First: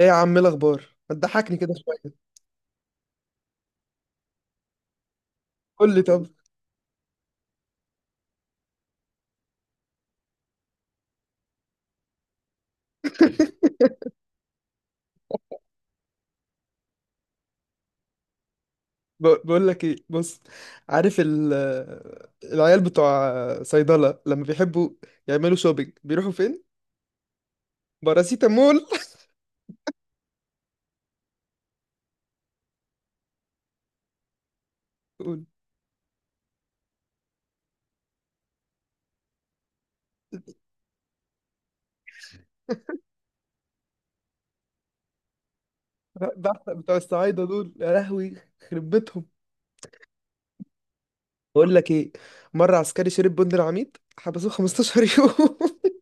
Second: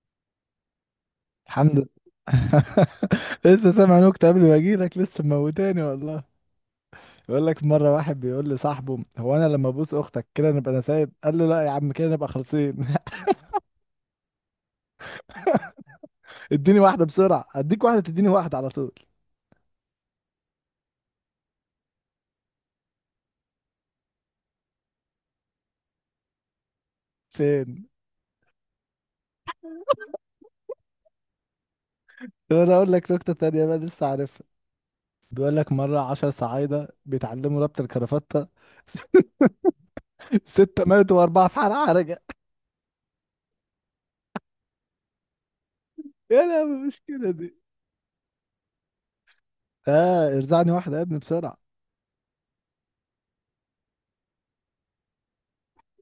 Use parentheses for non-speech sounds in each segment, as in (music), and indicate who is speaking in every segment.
Speaker 1: ايه يا عم، إيه الاخبار؟ ما تضحكني
Speaker 2: الحمد
Speaker 1: كده
Speaker 2: لله.
Speaker 1: شويه.
Speaker 2: (laughs) لسه سامع نكتة قبل ما اجيلك، لسه موتاني
Speaker 1: قول لي
Speaker 2: والله.
Speaker 1: طب.
Speaker 2: بيقول لك مرة واحد بيقول لصاحبه: هو انا لما ابوس اختك كده نبقى انا سايب؟ قال له: لا يا عم، كده نبقى خالصين. (laughs) اديني واحدة بسرعة، اديك واحدة تديني واحدة على طول.
Speaker 1: بقول لك ايه، بص. عارف العيال بتوع صيدله لما بيحبوا يعملوا شوبينج بيروحوا فين؟
Speaker 2: فين؟
Speaker 1: باراسيتامول.
Speaker 2: طب انا اقول لك نكتة تانية بقى لسه عارفها.
Speaker 1: (laughs) قول.
Speaker 2: بيقول لك مرة 10 صعايدة بيتعلموا ربط الكرافتة. (laughs) ستة ماتوا وأربعة في حالة حرجة. يا لا
Speaker 1: بتوع
Speaker 2: المشكلة
Speaker 1: الصعايده
Speaker 2: دي!
Speaker 1: دول، يا لهوي، يخرب بيتهم.
Speaker 2: اه، ارزعني واحدة يا ابني بسرعة.
Speaker 1: بقول لك ايه، مره عسكري شرب بند العميد حبسوه 15 يوم. (laughs)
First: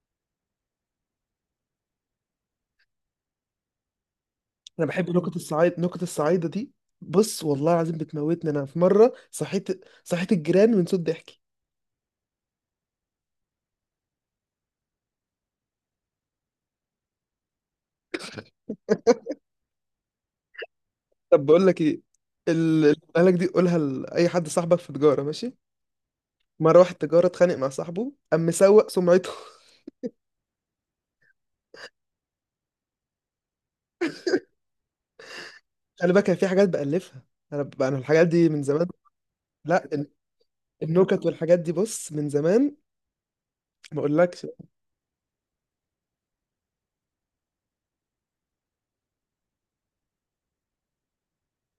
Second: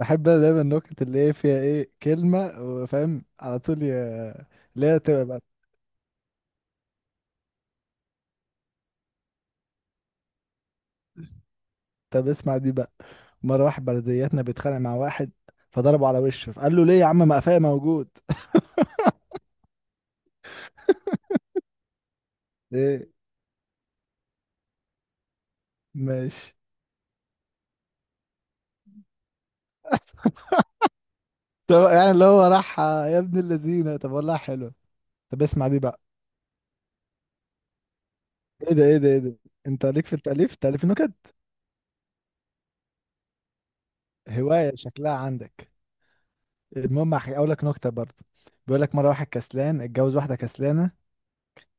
Speaker 2: بحب انا دايما النكت اللي هي فيها ايه كلمة وفاهم على طول،
Speaker 1: انا
Speaker 2: اللي هي
Speaker 1: بحب
Speaker 2: تبقى
Speaker 1: نكت
Speaker 2: بقى.
Speaker 1: الصعايد، نكت الصعايده دي. بص والله العظيم بتموتني. انا في مره صحيت الجيران من صوت ضحك.
Speaker 2: طب اسمع دي بقى. مرة واحد بلدياتنا بيتخانق مع واحد، فضربه على وشه، فقال له: ليه يا عم؟ مقفاية موجود.
Speaker 1: طب بقول لك ايه، اللي
Speaker 2: ايه،
Speaker 1: قالك دي قولها لاي حد صاحبك في تجاره، ماشي.
Speaker 2: ماشي.
Speaker 1: مره واحد تجاره اتخانق مع صاحبه قام مسوق سمعته. (laughs)
Speaker 2: (laughs) طب يعني اللي هو راح يا ابن اللذينة، طب والله حلو. طب اسمع دي بقى.
Speaker 1: خلي بالك أنا في حاجات بألفها. انا الحاجات دي من
Speaker 2: ايه ده؟
Speaker 1: زمان.
Speaker 2: ايه ده؟ ايه ده؟
Speaker 1: لا
Speaker 2: انت ليك في التأليف، تأليف
Speaker 1: النكت
Speaker 2: نكت.
Speaker 1: والحاجات دي، بص، من زمان. ما اقولكش.
Speaker 2: هواية شكلها عندك. المهم، هقول لك نكتة برضه. بيقول لك مرة واحد كسلان اتجوز واحدة كسلانة،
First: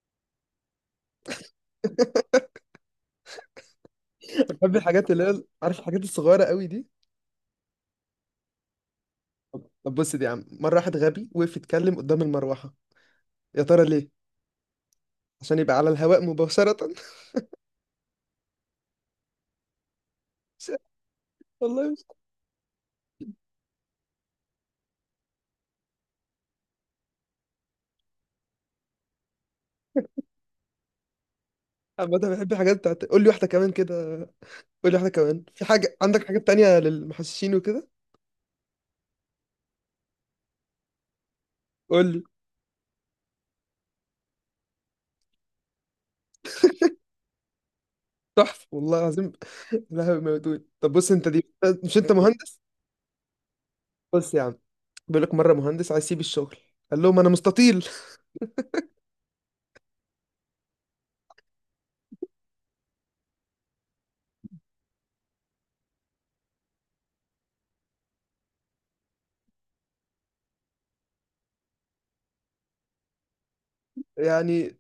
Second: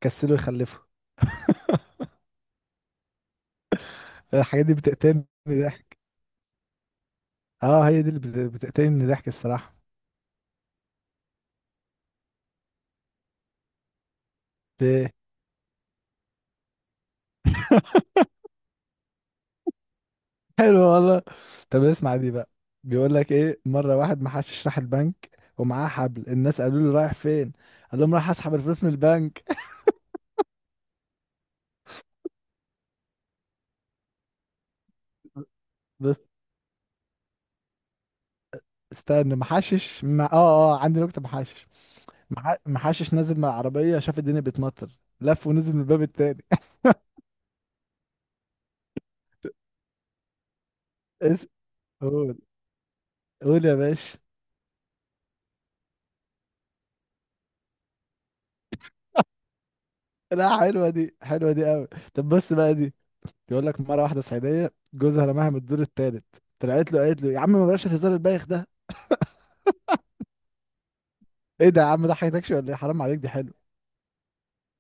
Speaker 2: كسله يخلفه. الحاجات دي
Speaker 1: بحب الحاجات اللي
Speaker 2: بتقتلني
Speaker 1: هي، عارف،
Speaker 2: ضحك.
Speaker 1: الحاجات الصغيره قوي دي.
Speaker 2: اه، هي دي اللي بتقتلني من الضحك الصراحة.
Speaker 1: طب بص دي يا عم، مره واحد غبي وقف يتكلم قدام المروحه. يا ترى ليه؟
Speaker 2: ده
Speaker 1: عشان يبقى على الهواء مباشره. (laughs) مش
Speaker 2: حلو
Speaker 1: عارف.
Speaker 2: والله. طب
Speaker 1: والله مش.
Speaker 2: اسمع دي بقى. بيقول لك ايه، مرة واحد ما حدش راح البنك ومعاه حبل. الناس قالوا له: رايح فين؟ قال لهم: رايح اسحب الفلوس من البنك.
Speaker 1: عامة بحب الحاجات بتاعت. قول لي واحده كمان كده. قول لي واحده كمان، في حاجه
Speaker 2: بس
Speaker 1: عندك حاجات تانية للمحششين وكده؟
Speaker 2: استنى، محشش مع... اه اه عندي نكتة محشش.
Speaker 1: قول لي.
Speaker 2: محشش نازل من العربية، شاف الدنيا بتمطر، لف ونزل من الباب التاني.
Speaker 1: تحفه والله العظيم. (laughs) لا هو موجود. طب بص
Speaker 2: (laughs)
Speaker 1: انت
Speaker 2: اسم.
Speaker 1: دي، مش انت
Speaker 2: قول،
Speaker 1: مهندس؟
Speaker 2: قول يا باشا.
Speaker 1: بص يا عم. بيقول لك مره مهندس عايز يسيب الشغل، قال لهم انا مستطيل.
Speaker 2: لا، حلوة دي، حلوة دي قوي. طب بص بقى دي. بيقول لك مرة واحدة صعيدية جوزها رماها من الدور التالت، طلعت له قالت له: يا عم ما بلاش الهزار البايخ ده. ايه ده يا عم؟ ده حياتكش ولا ايه؟ حرام عليك. دي حلو.
Speaker 1: (laughs) يعني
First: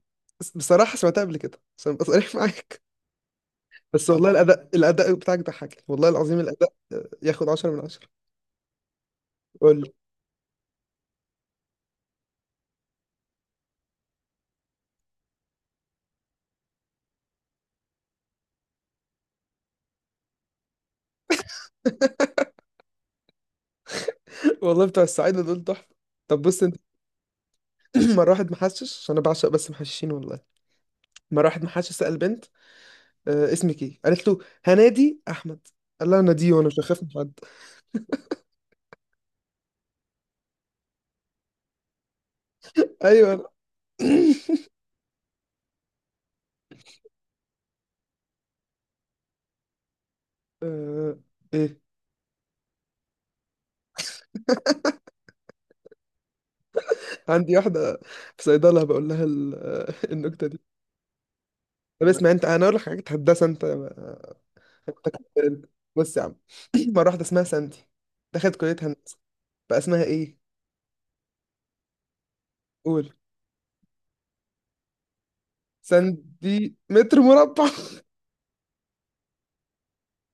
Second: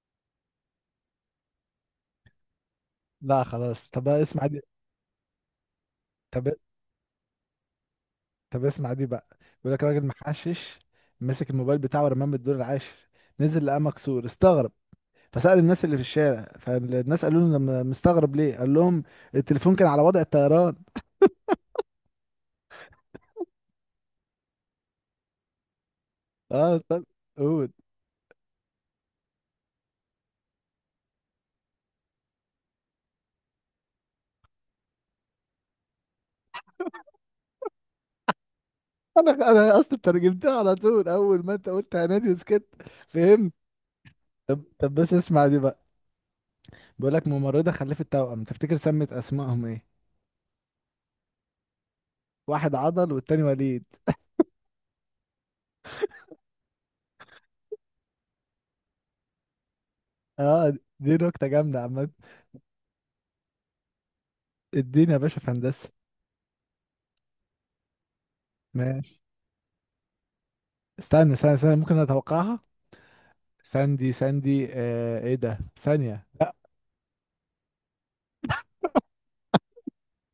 Speaker 1: بصراحه سمعتها قبل كده، عشان ابقى صريح (laughs) معاك.
Speaker 2: لا خلاص، طب
Speaker 1: بس
Speaker 2: بقى
Speaker 1: والله
Speaker 2: اسمع دي.
Speaker 1: الاداء، الاداء بتاعك ضحكني والله العظيم،
Speaker 2: طب،
Speaker 1: الاداء ياخد 10 من 10.
Speaker 2: طب اسمع دي بقى. بيقول
Speaker 1: قول
Speaker 2: لك
Speaker 1: لي.
Speaker 2: راجل محشش مسك الموبايل بتاعه ورماه من الدور العاشر، نزل لقاه مكسور، استغرب. فسأل الناس اللي في الشارع، فالناس قالوا له: مستغرب ليه؟ قال لهم: التليفون كان على وضع الطيران.
Speaker 1: (laughs) والله بتوع السعيده دول تحفه. طب بص انت.
Speaker 2: اه، طب. قول.
Speaker 1: (clears throat) مره واحد محشش، عشان انا بعشق بس محششين والله. مره واحد محشش سال بنت، اسمك ايه؟ قالت له هنادي احمد. قال لها انا دي، وانا مش هخاف من حد.
Speaker 2: انا اصلا ترجمتها على طول، اول ما انت قلت هنادي وسكت
Speaker 1: ايوه.
Speaker 2: فهمت. طب بس اسمع دي بقى. بيقول لك ممرضة خلفت توأم، تفتكر سمت أسمائهم إيه؟
Speaker 1: (clears throat) آه، ايه.
Speaker 2: واحد عضل والتاني وليد.
Speaker 1: عندي واحدة في صيدلة بقول لها (laughs) النكتة دي.
Speaker 2: آه، دي نكتة جامدة
Speaker 1: طب
Speaker 2: عامة.
Speaker 1: اسمع انت، انا اقول لك حاجة هندسة انت. انت
Speaker 2: اديني يا باشا في
Speaker 1: كسبان. (laughs)
Speaker 2: هندسة.
Speaker 1: بص يا عم. (clears throat) مرة واحدة اسمها ساندي دخلت كلية هندسة،
Speaker 2: ماشي.
Speaker 1: بقى اسمها ايه؟
Speaker 2: استنى استنى استنى، ممكن أتوقعها.
Speaker 1: قول.
Speaker 2: ساندي ساندي، آه إيه ده؟ ثانية، لا.
Speaker 1: ساندي متر مربع.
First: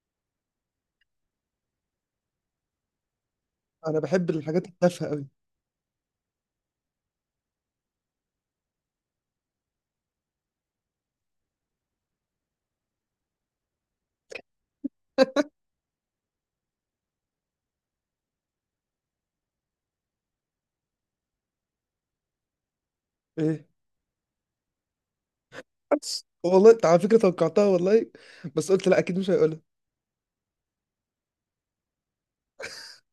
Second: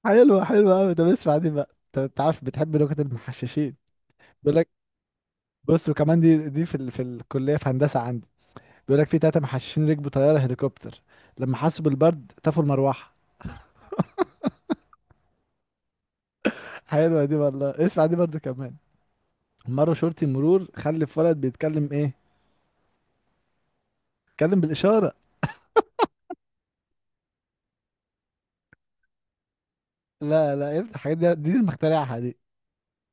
Speaker 2: حلوة، حلوة أوي. طب اسمع دي بقى. أنت عارف بتحب نكت المحششين.
Speaker 1: (laughs) انا بحب
Speaker 2: بيقول
Speaker 1: الحاجات
Speaker 2: لك،
Speaker 1: التافهة قوي.
Speaker 2: بص وكمان دي، في الكلية، في هندسة عندي. بيقول لك في تلاتة محششين ركبوا طيارة هليكوبتر، لما حسوا بالبرد طفوا المروحة. (laughs) حلوة دي والله. اسمع دي برضو كمان. مرة شرطي مرور خلف ولد، بيتكلم ايه؟
Speaker 1: ايه؟
Speaker 2: بيتكلم بالإشارة.
Speaker 1: (laughs) والله انت على فكرة توقعتها والله، بس قلت لا اكيد مش هيقولها.
Speaker 2: لا لا، افتح الحاجات دي اللي مخترعها دي.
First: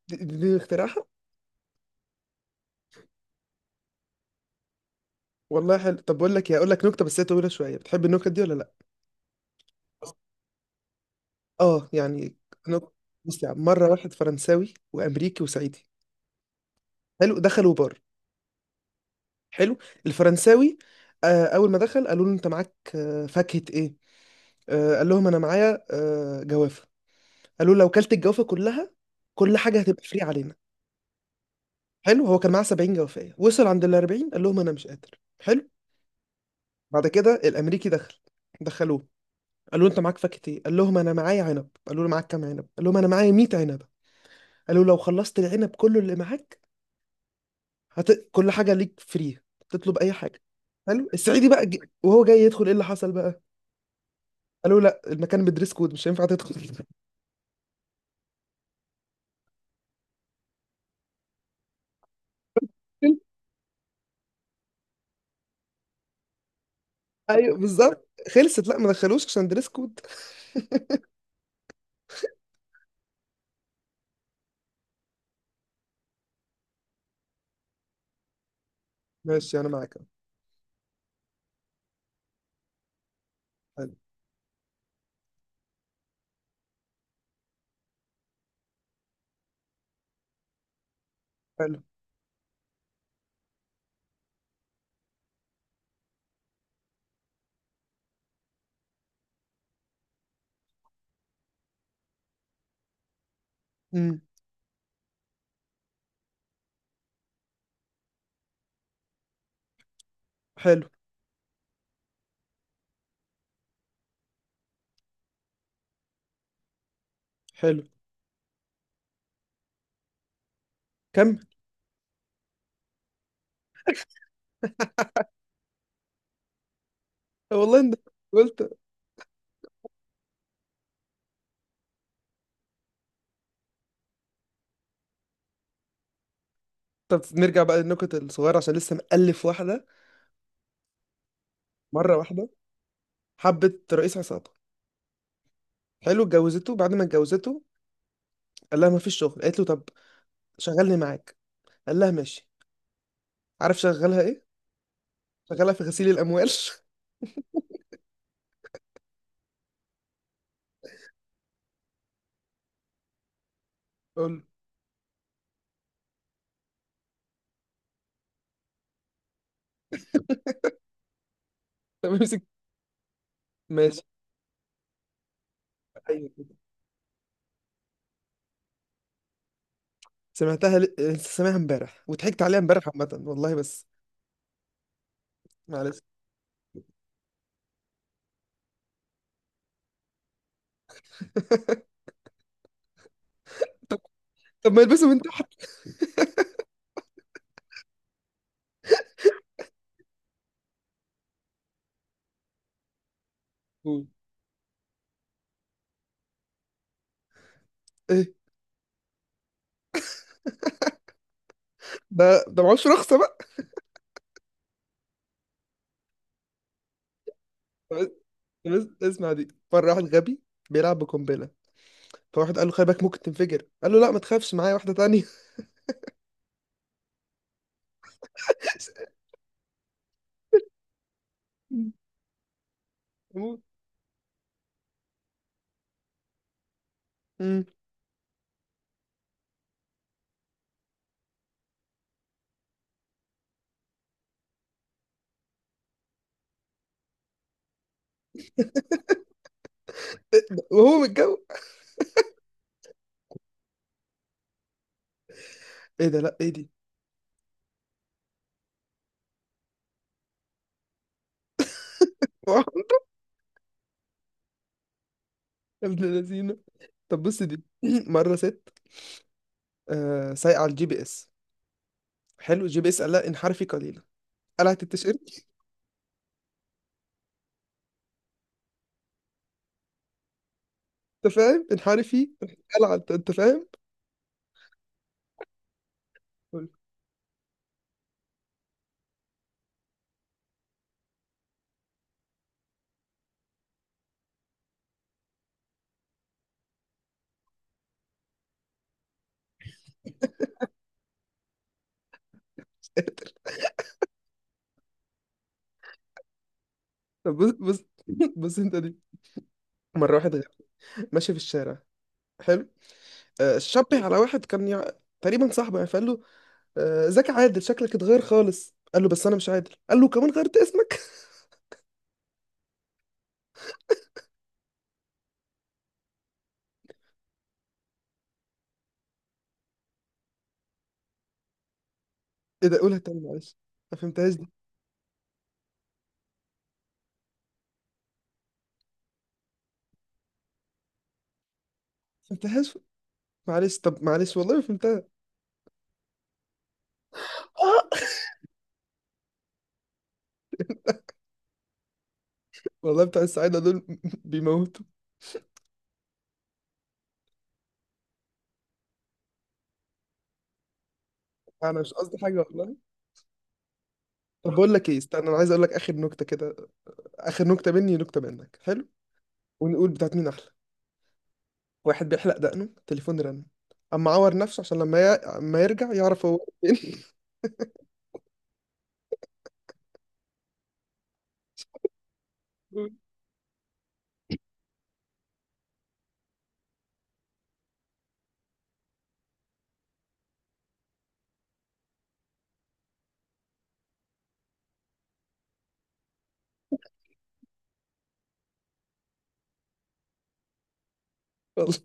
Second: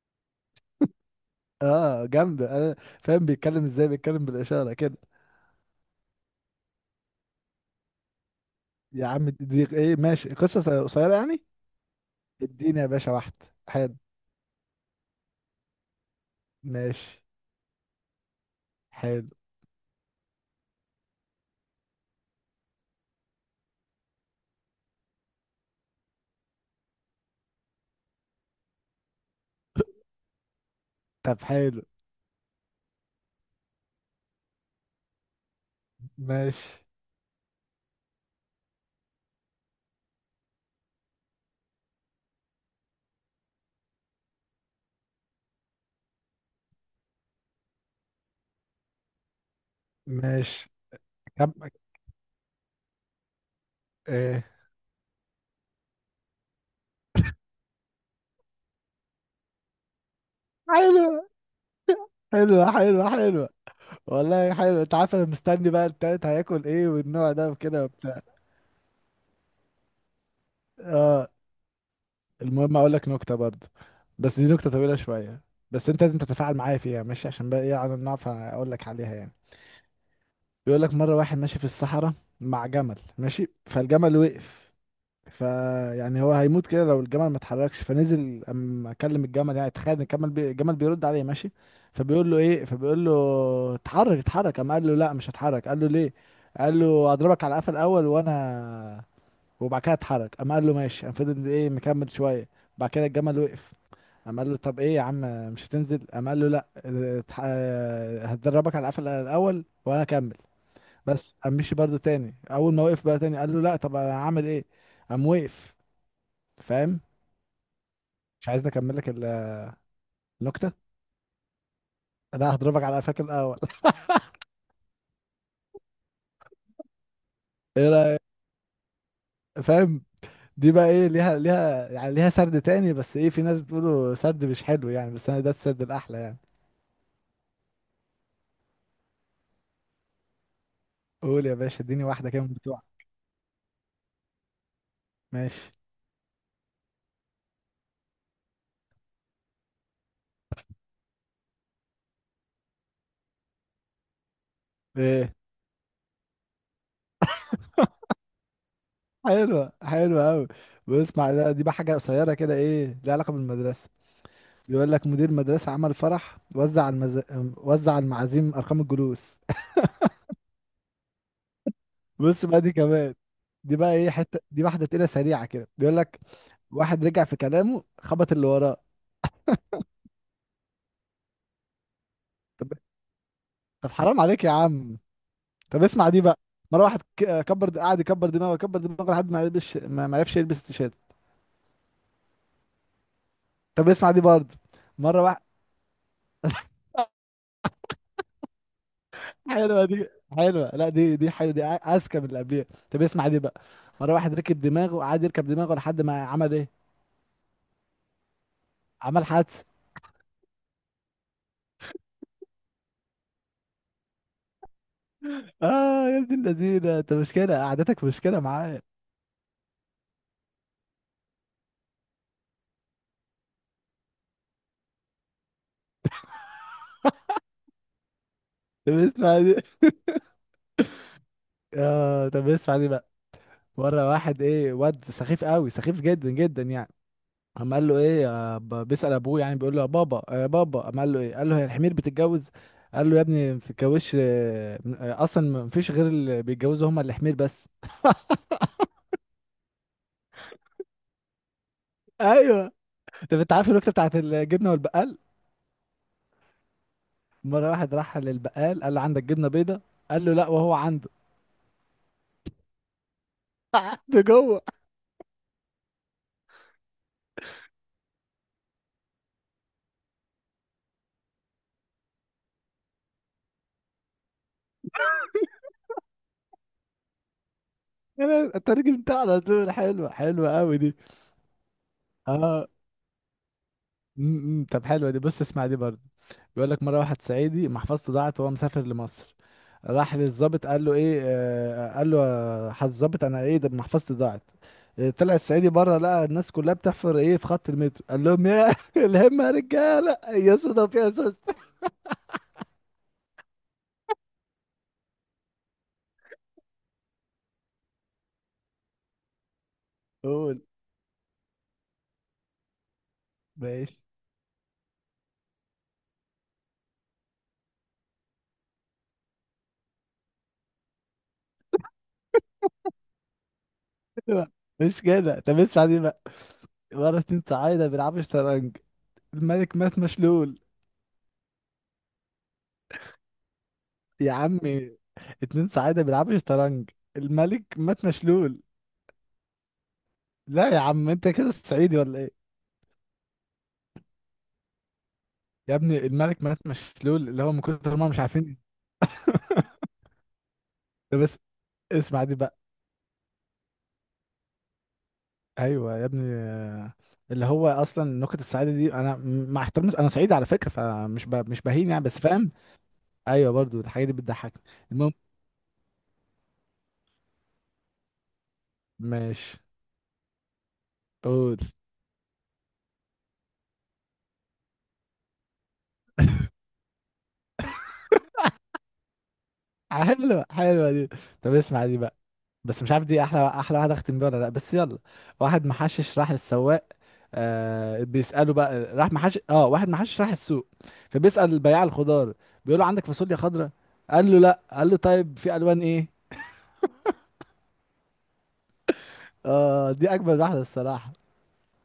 Speaker 1: دي اختراعها.
Speaker 2: اه جامدة. انا فاهم بيتكلم ازاي، بيتكلم بالإشارة كده.
Speaker 1: والله حلو. طب بقول لك ايه، اقول لك نكتة بس هي طويلة شوية، بتحب النكت دي ولا لا؟
Speaker 2: يا عم دي ايه؟ ماشي، قصة قصيرة قصيرة يعني.
Speaker 1: اه يعني.
Speaker 2: اديني يا
Speaker 1: نكتة.
Speaker 2: باشا
Speaker 1: بص
Speaker 2: واحدة.
Speaker 1: يا عم، مرة
Speaker 2: حلو.
Speaker 1: واحد فرنساوي وامريكي وصعيدي،
Speaker 2: ماشي.
Speaker 1: حلو، دخلوا بار.
Speaker 2: حلو.
Speaker 1: حلو. الفرنساوي، اول ما دخل قالوا له انت معاك فاكهة ايه؟ قال لهم انا معايا جوافة. قالوا له لو كلت الجوافة كلها، كل حاجة هتبقى فري علينا.
Speaker 2: طب. حلو.
Speaker 1: حلو. هو كان معاه 70 جوافية، وصل عند ال 40، قال لهم انا مش قادر. حلو.
Speaker 2: ماشي
Speaker 1: بعد كده الامريكي دخل، دخلوه، قالوا له انت معاك فاكهة ايه؟ قال لهم انا معايا عنب. قالوا له معاك كام عنب؟ قال لهم انا معايا 100 عنب. قالوا له لو خلصت العنب كله اللي معاك، كل حاجة ليك فري، تطلب اي حاجة.
Speaker 2: ماشي.
Speaker 1: حلو. السعيدي
Speaker 2: كم؟
Speaker 1: بقى وهو جاي يدخل، ايه اللي حصل بقى؟
Speaker 2: ايه؟
Speaker 1: قالوا لا، المكان بدريس كود، مش هينفع تدخل. (laughs)
Speaker 2: حلو. حلوة، حلوة، حلوة. والله حلو. انت عارف انا مستني بقى التالت هياكل ايه، والنوع ده
Speaker 1: ايوه
Speaker 2: وكده
Speaker 1: بالظبط،
Speaker 2: وبتاع.
Speaker 1: خلصت، لا ما دخلوش عشان دريس كود.
Speaker 2: اه. المهم، اقول لك نكته برضه، بس دي نكته طويله شويه. بس انت لازم تتفاعل معايا فيها، ماشي؟ عشان بقى ايه، على نعرف اقول لك عليها يعني.
Speaker 1: ماشي انا معاك.
Speaker 2: بيقول لك مره واحد ماشي في الصحراء مع جمل، ماشي
Speaker 1: حلو.
Speaker 2: فالجمل وقف. فيعني هو هيموت كده لو الجمل ما اتحركش. فنزل اما كلم الجمل، يعني تخيل ان الجمل بيرد عليه، ماشي.
Speaker 1: حلو.
Speaker 2: فبيقول له اتحرك اتحرك، اما قال له: لا مش هتحرك. قال له: ليه؟ قال له: اضربك على قفا الاول وانا، وبعد كده اتحرك. اما قال له: ماشي. قام فضل ايه، مكمل شويه. بعد كده الجمل وقف.
Speaker 1: امم.
Speaker 2: قام قال له: طب ايه يا عم، مش هتنزل؟ قام قال له: لا، هتدربك على القفل الاول وانا اكمل.
Speaker 1: حلو.
Speaker 2: بس قام مشي برضه تاني، اول ما وقف بقى تاني، قال له: لا، طب انا هعمل ايه؟ قام وقف. فاهم؟
Speaker 1: حلو.
Speaker 2: مش عايزني اكمل لك النكته.
Speaker 1: كم.
Speaker 2: انا هضربك على قفاك الاول. (laughs)
Speaker 1: والله
Speaker 2: ايه
Speaker 1: انت،
Speaker 2: رايك؟
Speaker 1: قلت.
Speaker 2: فاهم؟ دي بقى ايه، ليها يعني ليها سرد تاني. بس ايه، في ناس بيقولوا سرد مش حلو يعني، بس انا ده السرد الاحلى يعني.
Speaker 1: طب نرجع بقى للنكت الصغيره، عشان لسه مألف واحده.
Speaker 2: قول يا باشا، اديني
Speaker 1: مره
Speaker 2: واحده كده
Speaker 1: واحده
Speaker 2: من بتوعك.
Speaker 1: حبت رئيس عصابه،
Speaker 2: ماشي.
Speaker 1: حلو، اتجوزته. بعد ما اتجوزته قال لها ما فيش شغل. قالت له طب شغلني معاك. قال لها ماشي. عارف شغلها ايه؟
Speaker 2: ايه.
Speaker 1: شغلها في غسيل الاموال. (laughs)
Speaker 2: (laughs) حلوة، حلوة أوي. واسمع دي بقى حاجة قصيرة كده، إيه ليها علاقة بالمدرسة.
Speaker 1: قول له.
Speaker 2: بيقول لك مدير مدرسة عمل فرح، وزع المعازيم أرقام الجلوس. (laughs)
Speaker 1: طب امسك.
Speaker 2: بص بقى دي كمان. دي بقى
Speaker 1: ماشي.
Speaker 2: إيه، حتة دي واحدة تقيلة سريعة كده. بيقول لك
Speaker 1: أيوه.
Speaker 2: واحد رجع في كلامه، خبط اللي وراه.
Speaker 1: سمعتها لسه سامعها امبارح وضحكت عليها
Speaker 2: طب.
Speaker 1: امبارح، عامة والله. بس
Speaker 2: طب حرام عليك يا عم. طب
Speaker 1: معلش.
Speaker 2: اسمع دي بقى. مرة واحد كبر قعد يكبر دماغه يكبر دماغه، لحد ما يلبس ما عرفش يلبس التيشيرت. طب
Speaker 1: طب.
Speaker 2: اسمع دي برضه.
Speaker 1: طب ما يلبسوا من
Speaker 2: مرة واحد.
Speaker 1: تحت.
Speaker 2: حلوه دي حلوه، لا دي حلوه دي اذكى من اللي قبليها. طب اسمع دي بقى.
Speaker 1: قول.
Speaker 2: مره واحد ركب دماغه، قعد يركب دماغه لحد ما عمل ايه؟
Speaker 1: ايه
Speaker 2: عمل حادثه.
Speaker 1: ده، ده معهوش رخصة بقى.
Speaker 2: اه يا ابن اللذينه، انت مشكله، قعدتك
Speaker 1: طب
Speaker 2: مشكله معايا.
Speaker 1: بس اسمع دي. مرة واحد غبي بيلعب بقنبلة، فواحد قال له خلي بالك ممكن تنفجر. قال له لا، ما تخافش، معايا واحدة تانية.
Speaker 2: طب
Speaker 1: (laughs)
Speaker 2: اسمع دي اه طب اسمع دي بقى.
Speaker 1: أموت.
Speaker 2: مره واحد ايه، واد سخيف قوي، سخيف جدا جدا يعني.
Speaker 1: أمم.
Speaker 2: قام قال له ايه، بيسأل ابوه يعني، بيقول له: يا بابا يا بابا. قام قال له: ايه؟ قال له: هي الحمير بتتجوز؟ قال له: يا ابني ما بتتجوزش، اصلا ما فيش غير اللي بيتجوزوا هم الحمير بس.
Speaker 1: وهو متجوز.
Speaker 2: (laughs) ايوه. طب انت عارف الوقت بتاعت الجبنه والبقال؟
Speaker 1: ايه ده؟ لا ايه دي؟
Speaker 2: مره واحد راح للبقال، قال له: عندك جبنه بيضه؟ قال له: لا. وهو عنده.
Speaker 1: (laughs) يا
Speaker 2: (laughs) ده جوه.
Speaker 1: ابن اللذينة. طب بص دي. (clears throat) مرة ست آه سايقة على الجي بي اس، حلو، الجي بي اس قال لها انحرفي قليلا، قلعت التيشيرت.
Speaker 2: انت راجل بتاع على طول. حلوه، حلوه قوي دي.
Speaker 1: انت فاهم؟ انحرفي،
Speaker 2: اه
Speaker 1: قلعت. انت فاهم؟
Speaker 2: م- م. طب حلوه دي. بص اسمع دي برضه.
Speaker 1: قول.
Speaker 2: بيقول لك مره واحد صعيدي محفظته ضاعت وهو مسافر لمصر. راح للظابط، قال له ايه، آه، قال له: يا حضرة الظابط، انا ايه ده، محفظتي ضاعت. طلع الصعيدي بره، لقى الناس كلها بتحفر ايه في خط المترو، قال لهم: يا (laughs) الهمه يا رجاله، يا صدف يا سوس.
Speaker 1: طب بص، بص، (laughs) بص انت دي. مره واحد
Speaker 2: قول.
Speaker 1: ماشي في الشارع، حلو،
Speaker 2: ماشي.
Speaker 1: شبه على واحد كان تقريبا صاحبه يعني، فقال له ازيك يا عادل؟ شكلك اتغير خالص. قال له بس انا مش عادل. قال له كمان غيرت اسمك؟ (laughs)
Speaker 2: لا، مش كده. طب اسمع دي بقى. مرة اتنين صعايدة بيلعبوا شطرنج، الملك مات مشلول.
Speaker 1: ايه ده؟ قولها تاني معلش، ما
Speaker 2: يا
Speaker 1: فهمتهاش دي، ما
Speaker 2: عمي، اتنين صعايدة بيلعبوا شطرنج، الملك مات مشلول. لا يا عم، انت كده صعيدي ولا ايه؟
Speaker 1: فهمتهاش معلش طب، معلش والله ما فهمتها.
Speaker 2: يا ابني، الملك مات مشلول، اللي هو من كتر
Speaker 1: آه.
Speaker 2: ما هم مش عارفين. (laughs) ده بس. اسمع دي بقى.
Speaker 1: (laughs) والله بتاع السعاده دول (laughs) بيموتوا.
Speaker 2: ايوه يا ابني. اللي هو اصلا نكت السعاده دي، انا مع احترامي انا صعيدي على فكره، مش
Speaker 1: انا
Speaker 2: بهين
Speaker 1: مش
Speaker 2: يعني،
Speaker 1: قصدي
Speaker 2: بس
Speaker 1: حاجه
Speaker 2: فاهم.
Speaker 1: والله.
Speaker 2: ايوه برضو الحاجه دي
Speaker 1: طب
Speaker 2: بتضحكني.
Speaker 1: بقول لك ايه،
Speaker 2: المهم.
Speaker 1: استنى، انا عايز اقول لك اخر نكته كده. اخر نكته مني ونكته منك، حلو،
Speaker 2: ماشي.
Speaker 1: ونقول بتاعت مين احلى.
Speaker 2: قول.
Speaker 1: واحد بيحلق دقنه، التليفون رن، اما عور نفسه عشان لما ما يرجع يعرف هو
Speaker 2: (laughs)
Speaker 1: فين.
Speaker 2: حلوة، حلوة دي. طب اسمع دي بقى، بس مش عارف دي احلى، احلى واحدة اختم بيها ولا لا، بس يلا. واحد محشش راح للسواق، آه بيسأله بقى، راح محشش اه، واحد محشش راح السوق، فبيسأل البياع الخضار، بيقول له: عندك فاصوليا خضراء؟ قال له: لا. قال له: طيب، في الوان ايه؟ اه دي اجمل واحدة الصراحة.
Speaker 1: (laughs) والله.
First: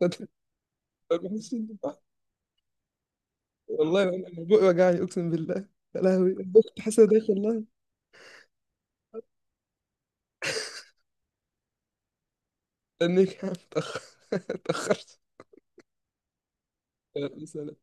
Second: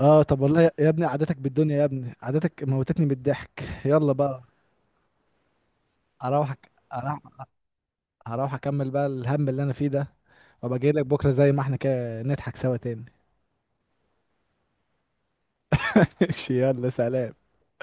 Speaker 2: اه طب والله يا ابني، قعدتك
Speaker 1: بحس
Speaker 2: بالدنيا يا ابني، قعدتك موتتني بالضحك.
Speaker 1: والله
Speaker 2: يلا
Speaker 1: انا،
Speaker 2: بقى.
Speaker 1: أنا بقي وجعني اقسم بالله. يا لهوي، أنا كنت حاسس إن أنا
Speaker 2: اروح،
Speaker 1: داخل والله.
Speaker 2: هروح اكمل بقى الهم اللي انا فيه ده، وابقى جاي لك بكرة زي ما احنا كده نضحك سوا تاني.
Speaker 1: استنيك يا عم، اتاخر. (laughs) اتاخرت.
Speaker 2: (laughs) يلا
Speaker 1: يلا،
Speaker 2: سلام.
Speaker 1: سلام.